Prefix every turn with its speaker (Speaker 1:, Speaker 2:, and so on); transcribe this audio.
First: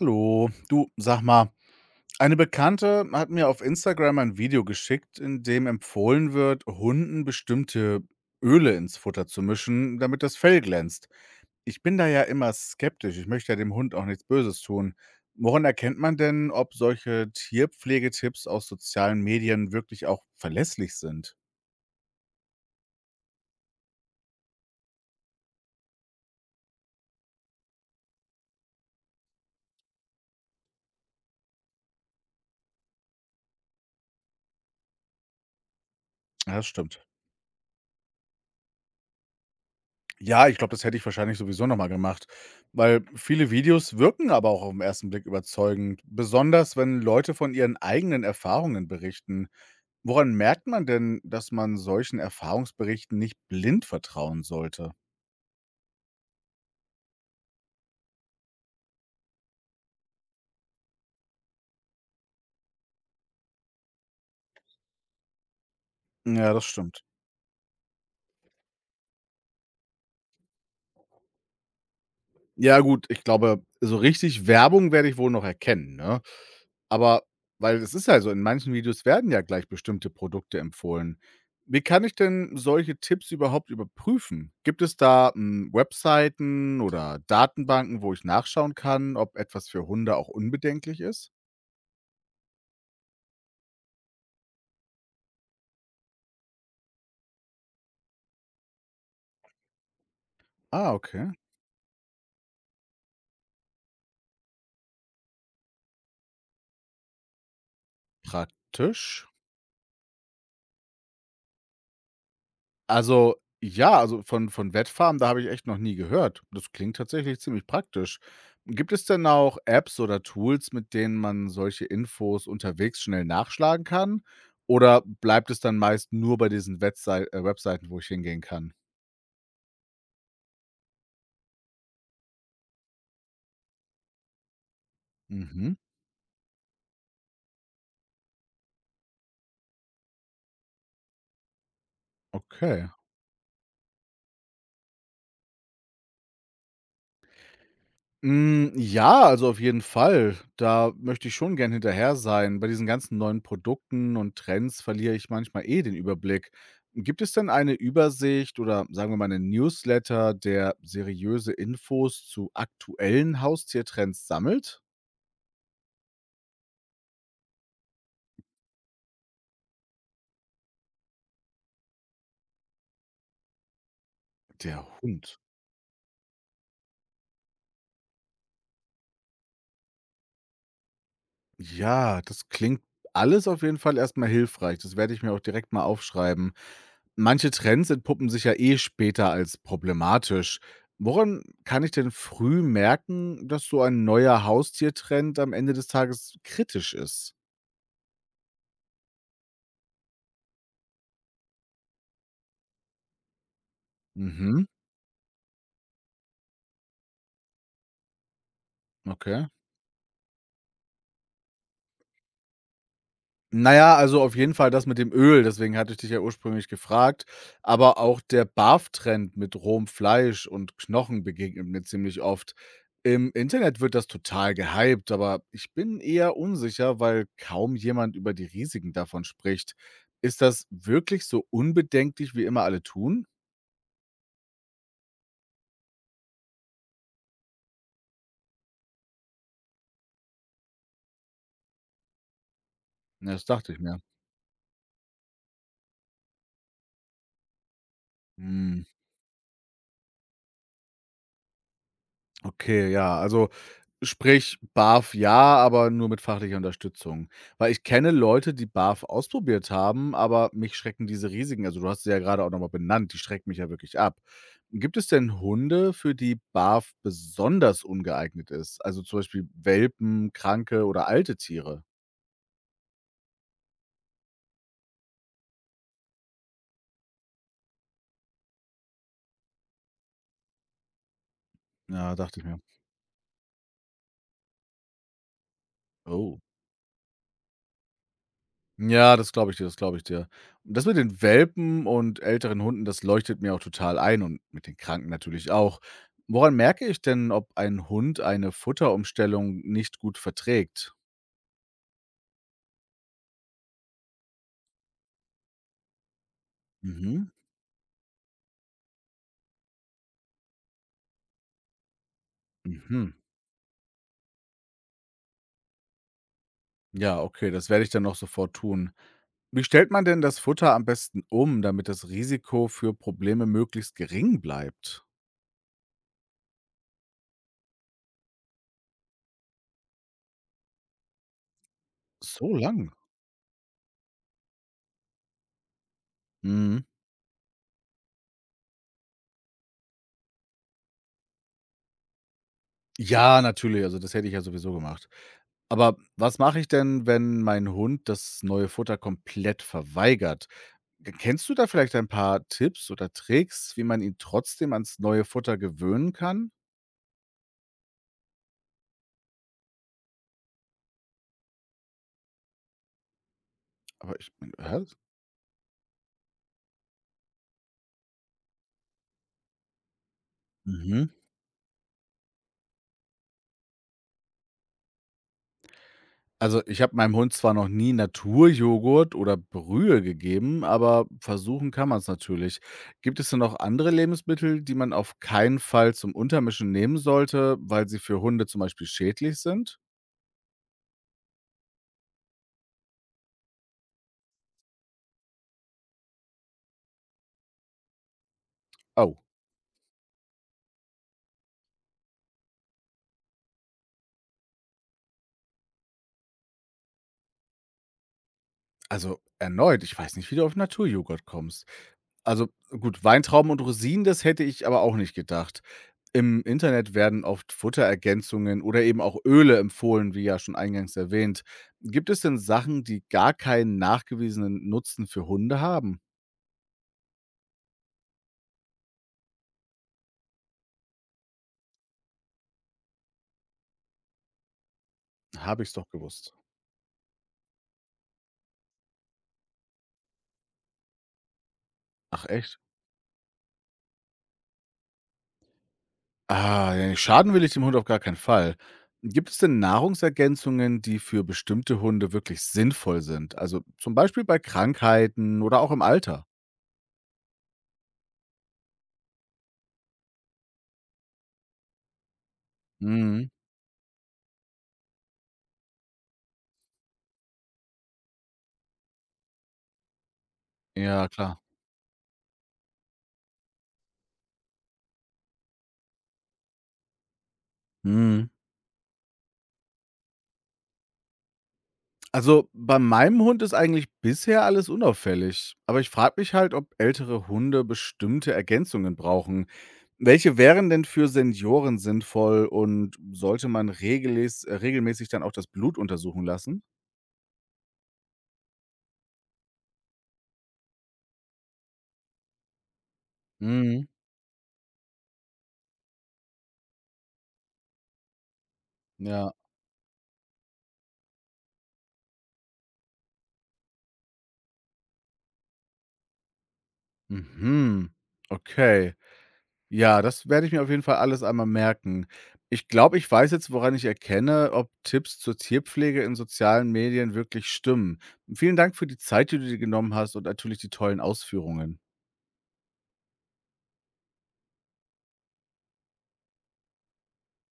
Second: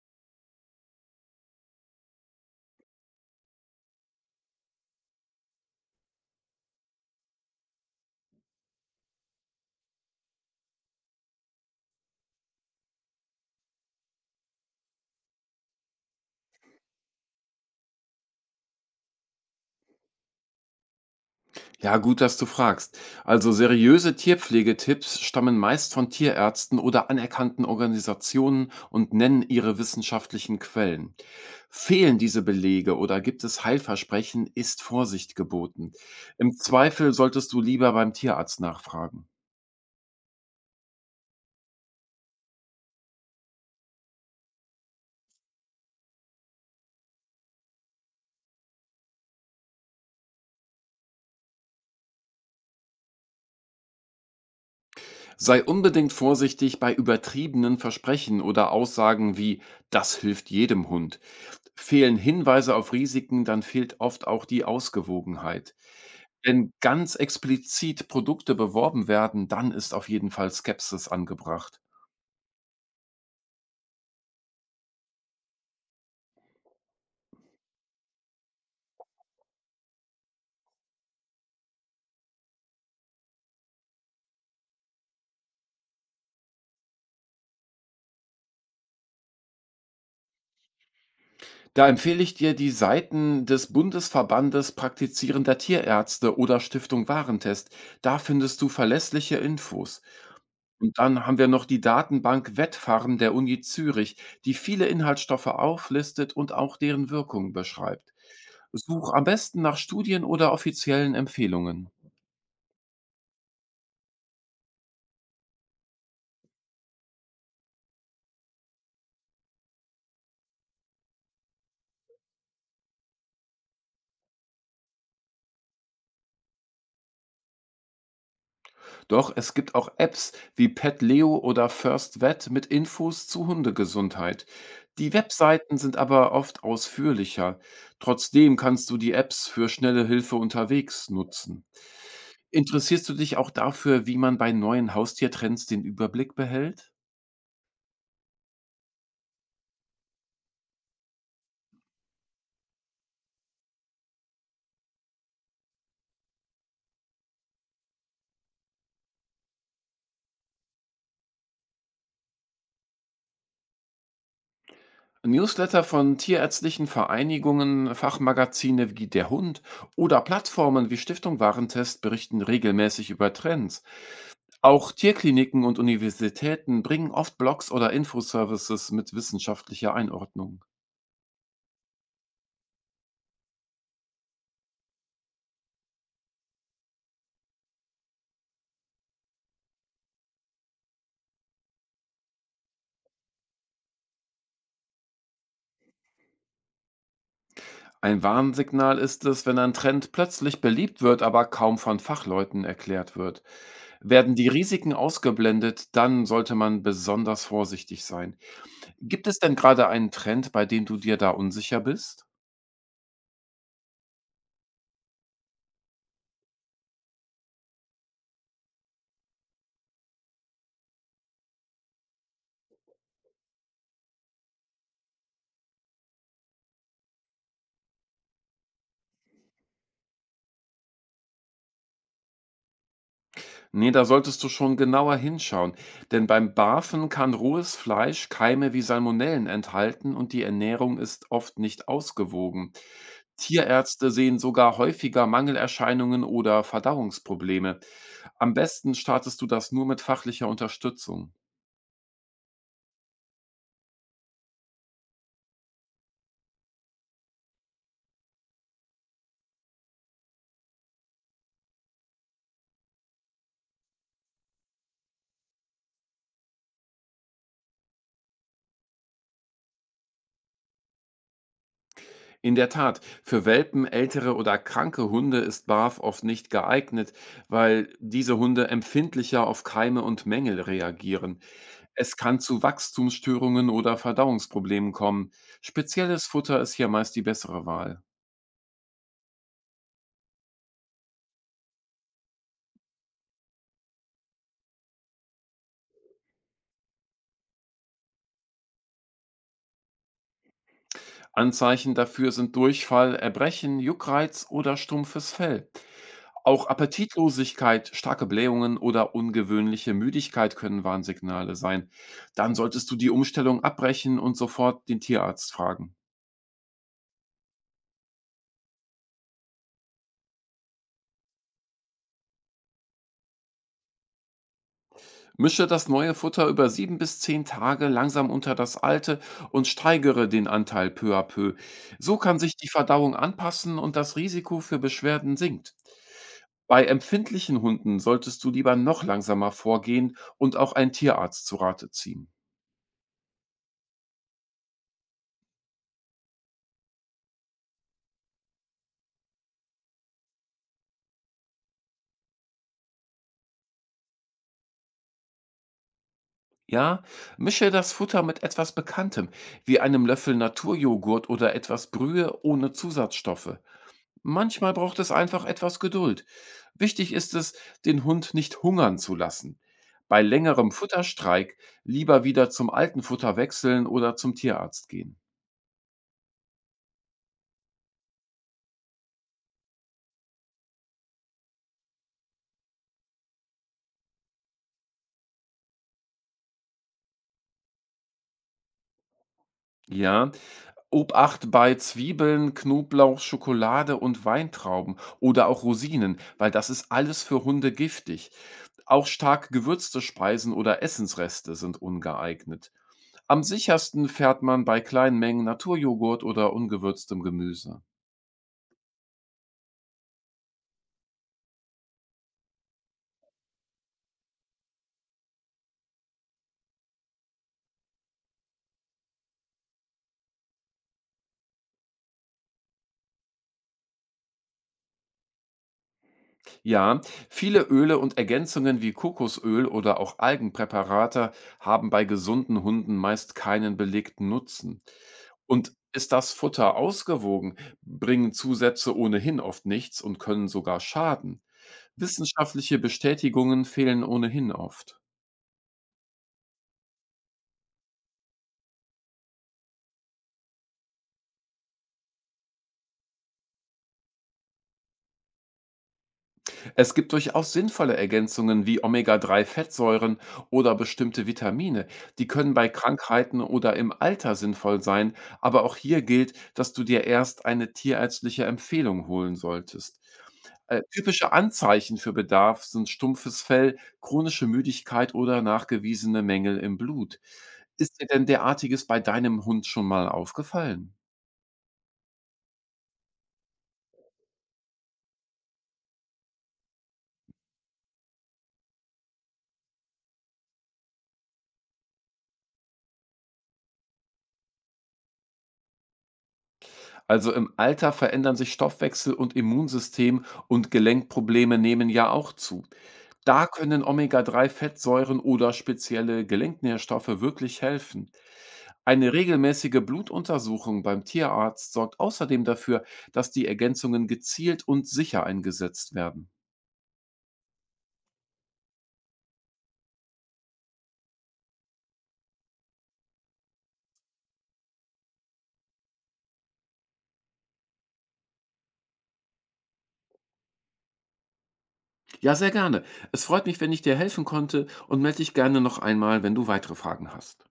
Speaker 1: Hallo, du, sag mal, eine Bekannte hat mir auf Instagram ein Video geschickt, in dem empfohlen wird, Hunden bestimmte Öle ins Futter zu mischen, damit das Fell glänzt. Ich bin da ja immer skeptisch. Ich möchte ja dem Hund auch nichts Böses tun. Woran erkennt man denn, ob solche Tierpflegetipps aus sozialen Medien wirklich auch verlässlich sind?
Speaker 2: Ja, gut, dass du fragst. Also seriöse Tierpflegetipps stammen meist von Tierärzten oder anerkannten Organisationen und nennen ihre wissenschaftlichen Quellen. Fehlen diese Belege oder gibt es Heilversprechen, ist Vorsicht geboten. Im
Speaker 1: Ja, das stimmt.
Speaker 2: Zweifel solltest du lieber beim Tierarzt nachfragen.
Speaker 1: Ja, ich glaube, das hätte ich wahrscheinlich sowieso noch mal gemacht, weil viele Videos wirken aber auch aufm ersten Blick überzeugend, besonders wenn Leute von ihren eigenen Erfahrungen berichten. Woran merkt man denn, dass man solchen Erfahrungsberichten nicht blind vertrauen sollte?
Speaker 2: Sei unbedingt vorsichtig bei übertriebenen Versprechen oder Aussagen wie "Das hilft jedem Hund." Fehlen Hinweise auf Risiken, dann fehlt oft auch die Ausgewogenheit.
Speaker 1: Ja, das
Speaker 2: Wenn
Speaker 1: stimmt.
Speaker 2: ganz explizit Produkte beworben werden, dann ist auf jeden Fall Skepsis angebracht.
Speaker 1: Ja gut, ich glaube, so richtig Werbung werde ich wohl noch erkennen, ne? Aber weil es ist ja so, in manchen Videos werden ja gleich bestimmte Produkte empfohlen. Wie kann ich denn solche Tipps überhaupt überprüfen? Gibt es da, Webseiten oder Datenbanken, wo ich nachschauen kann, ob etwas für Hunde auch unbedenklich ist?
Speaker 2: Da empfehle ich dir die Seiten des Bundesverbandes praktizierender Tierärzte oder Stiftung Warentest. Da findest du verlässliche Infos.
Speaker 1: Ah,
Speaker 2: Und dann
Speaker 1: okay,
Speaker 2: haben wir noch die Datenbank Wettfarm der Uni Zürich, die viele Inhaltsstoffe auflistet und auch deren Wirkung beschreibt. Such am
Speaker 1: praktisch.
Speaker 2: besten nach Studien oder offiziellen Empfehlungen.
Speaker 1: Also, ja, also von Wettfarmen, da habe ich echt noch nie gehört. Das klingt tatsächlich ziemlich praktisch. Gibt es denn auch Apps oder Tools, mit denen man solche Infos unterwegs schnell nachschlagen kann? Oder bleibt es dann meist nur bei diesen Wetsei Webseiten, wo ich hingehen kann?
Speaker 2: Doch es gibt auch Apps wie PetLeo oder FirstVet mit Infos zu Hundegesundheit. Die
Speaker 1: Mhm,
Speaker 2: Webseiten sind aber oft ausführlicher. Trotzdem kannst du die Apps für schnelle Hilfe unterwegs nutzen.
Speaker 1: okay.
Speaker 2: Interessierst du dich auch dafür, wie man bei neuen Haustiertrends den Überblick behält?
Speaker 1: Ja, also auf jeden Fall. Da möchte ich schon gern hinterher sein. Bei diesen ganzen neuen Produkten und Trends verliere ich manchmal eh den Überblick. Gibt es denn eine Übersicht oder sagen wir mal einen Newsletter, der seriöse Infos zu aktuellen Haustiertrends sammelt?
Speaker 2: Newsletter von tierärztlichen Vereinigungen, Fachmagazine wie Der Hund oder Plattformen wie Stiftung Warentest berichten regelmäßig über Trends.
Speaker 1: Der
Speaker 2: Auch
Speaker 1: Hund.
Speaker 2: Tierkliniken und Universitäten bringen oft Blogs oder Infoservices mit wissenschaftlicher Einordnung.
Speaker 1: Ja, das klingt alles auf jeden Fall erstmal hilfreich. Das werde ich mir auch direkt mal aufschreiben. Manche Trends entpuppen sich ja eh später als problematisch. Woran kann ich denn früh merken, dass so ein neuer Haustiertrend am Ende des Tages kritisch ist?
Speaker 2: Ein Warnsignal ist es, wenn ein Trend plötzlich beliebt wird, aber kaum von Fachleuten erklärt wird. Werden die
Speaker 1: Mhm,
Speaker 2: Risiken ausgeblendet, dann sollte man besonders vorsichtig sein. Gibt es
Speaker 1: okay.
Speaker 2: denn gerade einen Trend, bei dem du dir da unsicher bist?
Speaker 1: Na ja, also auf jeden Fall das mit dem Öl, deswegen hatte ich dich ja ursprünglich gefragt. Aber auch der Barf-Trend mit rohem Fleisch und Knochen begegnet mir ziemlich oft. Im Internet wird das total gehypt, aber ich bin eher unsicher, weil kaum jemand über die Risiken davon spricht. Ist das wirklich so unbedenklich, wie immer alle tun?
Speaker 2: Ne, da solltest du schon genauer hinschauen, denn beim Barfen kann rohes Fleisch Keime wie Salmonellen enthalten und die Ernährung ist oft nicht ausgewogen.
Speaker 1: Ja, das dachte ich mir.
Speaker 2: Tierärzte sehen sogar häufiger Mangelerscheinungen oder Verdauungsprobleme. Am
Speaker 1: Hm.
Speaker 2: besten startest du das nur mit fachlicher Unterstützung.
Speaker 1: Okay, ja, also sprich BAF ja, aber nur mit fachlicher Unterstützung. Weil ich kenne Leute, die BAF ausprobiert haben, aber mich schrecken diese Risiken, also du hast sie ja gerade auch nochmal benannt, die schrecken mich ja wirklich ab. Gibt es denn Hunde, für die BAF besonders ungeeignet ist? Also zum Beispiel Welpen, Kranke oder alte Tiere?
Speaker 2: In der Tat, für Welpen, ältere oder kranke Hunde ist Barf oft nicht geeignet, weil diese Hunde empfindlicher auf Keime und Mängel reagieren.
Speaker 1: Ja,
Speaker 2: Es kann
Speaker 1: dachte ich mir.
Speaker 2: zu Wachstumsstörungen oder Verdauungsproblemen kommen. Spezielles
Speaker 1: Oh.
Speaker 2: Futter ist hier meist die bessere Wahl.
Speaker 1: Ja, das glaube ich dir, das glaube ich dir. Und das mit den Welpen und älteren Hunden, das leuchtet mir auch total ein und mit den Kranken natürlich auch. Woran merke ich denn, ob ein Hund eine Futterumstellung nicht gut verträgt?
Speaker 2: Anzeichen dafür sind Durchfall, Erbrechen, Juckreiz oder stumpfes Fell. Auch
Speaker 1: Mhm.
Speaker 2: Appetitlosigkeit, starke Blähungen oder ungewöhnliche Müdigkeit können Warnsignale sein. Dann solltest du die
Speaker 1: Mhm.
Speaker 2: Umstellung abbrechen und sofort den Tierarzt fragen.
Speaker 1: Ja, okay, das werde ich dann noch sofort tun. Wie stellt man denn das Futter am besten um, damit das Risiko für Probleme möglichst gering bleibt?
Speaker 2: Mische das neue Futter über sieben bis zehn Tage langsam unter das alte und steigere den Anteil peu à peu. So kann
Speaker 1: So
Speaker 2: sich die
Speaker 1: lang.
Speaker 2: Verdauung anpassen und das Risiko für Beschwerden sinkt.
Speaker 1: Mhm.
Speaker 2: Bei empfindlichen Hunden solltest du lieber noch langsamer vorgehen und auch einen Tierarzt zu Rate ziehen.
Speaker 1: Ja, natürlich, also das hätte ich ja sowieso gemacht. Aber was mache ich denn, wenn mein Hund das neue Futter komplett verweigert? K Kennst du da vielleicht ein paar Tipps oder Tricks, wie man ihn trotzdem ans neue Futter gewöhnen kann?
Speaker 2: Ja, mische das Futter mit etwas Bekanntem, wie einem Löffel Naturjoghurt oder etwas Brühe ohne Zusatzstoffe.
Speaker 1: Aber ich meine,
Speaker 2: Manchmal
Speaker 1: hä?
Speaker 2: braucht es einfach etwas Geduld. Wichtig ist es, den Hund nicht hungern zu lassen. Bei längerem
Speaker 1: Mhm.
Speaker 2: Futterstreik lieber wieder zum alten Futter wechseln oder zum Tierarzt gehen.
Speaker 1: Also, ich habe meinem Hund zwar noch nie Naturjoghurt oder Brühe gegeben, aber versuchen kann man es natürlich. Gibt es denn noch andere Lebensmittel, die man auf keinen Fall zum Untermischen nehmen sollte, weil sie für Hunde zum Beispiel schädlich sind?
Speaker 2: Ja. Obacht bei Zwiebeln, Knoblauch, Schokolade und Weintrauben oder auch Rosinen, weil das ist alles für Hunde giftig. Auch
Speaker 1: Oh.
Speaker 2: stark gewürzte Speisen oder Essensreste sind ungeeignet. Am sichersten fährt man bei kleinen Mengen Naturjoghurt oder ungewürztem Gemüse.
Speaker 1: Also, erneut, ich weiß nicht, wie du auf Naturjoghurt kommst. Also, gut, Weintrauben und Rosinen, das hätte ich aber auch nicht gedacht. Im Internet werden oft Futterergänzungen oder eben auch Öle empfohlen, wie ja schon eingangs erwähnt. Gibt es denn Sachen, die gar keinen nachgewiesenen Nutzen für Hunde haben?
Speaker 2: Ja, viele Öle und Ergänzungen wie Kokosöl oder auch Algenpräparate haben bei gesunden Hunden meist keinen belegten Nutzen.
Speaker 1: Habe
Speaker 2: Und
Speaker 1: ich's doch
Speaker 2: ist das
Speaker 1: gewusst.
Speaker 2: Futter ausgewogen, bringen Zusätze ohnehin oft nichts und können sogar schaden.
Speaker 1: Ach echt?
Speaker 2: Wissenschaftliche Bestätigungen fehlen ohnehin oft.
Speaker 1: Ah, ja, nee, schaden will ich dem Hund auf gar keinen Fall. Gibt es denn Nahrungsergänzungen, die für bestimmte Hunde wirklich sinnvoll sind? Also zum Beispiel bei Krankheiten oder auch im Alter?
Speaker 2: Es gibt durchaus sinnvolle Ergänzungen wie Omega-3-Fettsäuren oder bestimmte Vitamine. Die können bei
Speaker 1: Mhm.
Speaker 2: Krankheiten oder im Alter sinnvoll sein, aber auch hier gilt, dass du dir erst eine tierärztliche Empfehlung holen solltest.
Speaker 1: Ja,
Speaker 2: Typische
Speaker 1: klar.
Speaker 2: Anzeichen für Bedarf sind stumpfes Fell, chronische Müdigkeit oder nachgewiesene Mängel im Blut. Ist dir denn
Speaker 1: Mhm.
Speaker 2: derartiges bei deinem Hund schon mal aufgefallen?
Speaker 1: Also, bei meinem Hund ist eigentlich bisher alles unauffällig. Aber ich frage mich halt, ob ältere Hunde bestimmte Ergänzungen brauchen. Welche wären denn für Senioren sinnvoll und sollte man regeles regelmäßig dann auch das Blut untersuchen lassen?
Speaker 2: Also im Alter verändern sich Stoffwechsel und Immunsystem und Gelenkprobleme nehmen ja auch zu. Da können
Speaker 1: Mhm.
Speaker 2: Omega-3-Fettsäuren oder spezielle Gelenknährstoffe wirklich helfen. Eine
Speaker 1: Ja.
Speaker 2: regelmäßige Blutuntersuchung beim Tierarzt sorgt außerdem dafür, dass die Ergänzungen gezielt und sicher eingesetzt werden.
Speaker 1: Mhm. Okay. Ja, das werde ich mir auf jeden Fall alles einmal merken. Ich glaube, ich weiß jetzt, woran ich erkenne, ob Tipps zur Tierpflege in sozialen Medien wirklich stimmen. Vielen Dank für die Zeit, die du dir genommen hast und natürlich die tollen Ausführungen.
Speaker 2: Ja, sehr gerne. Es freut mich, wenn ich dir helfen konnte und melde dich gerne noch einmal, wenn du weitere Fragen hast.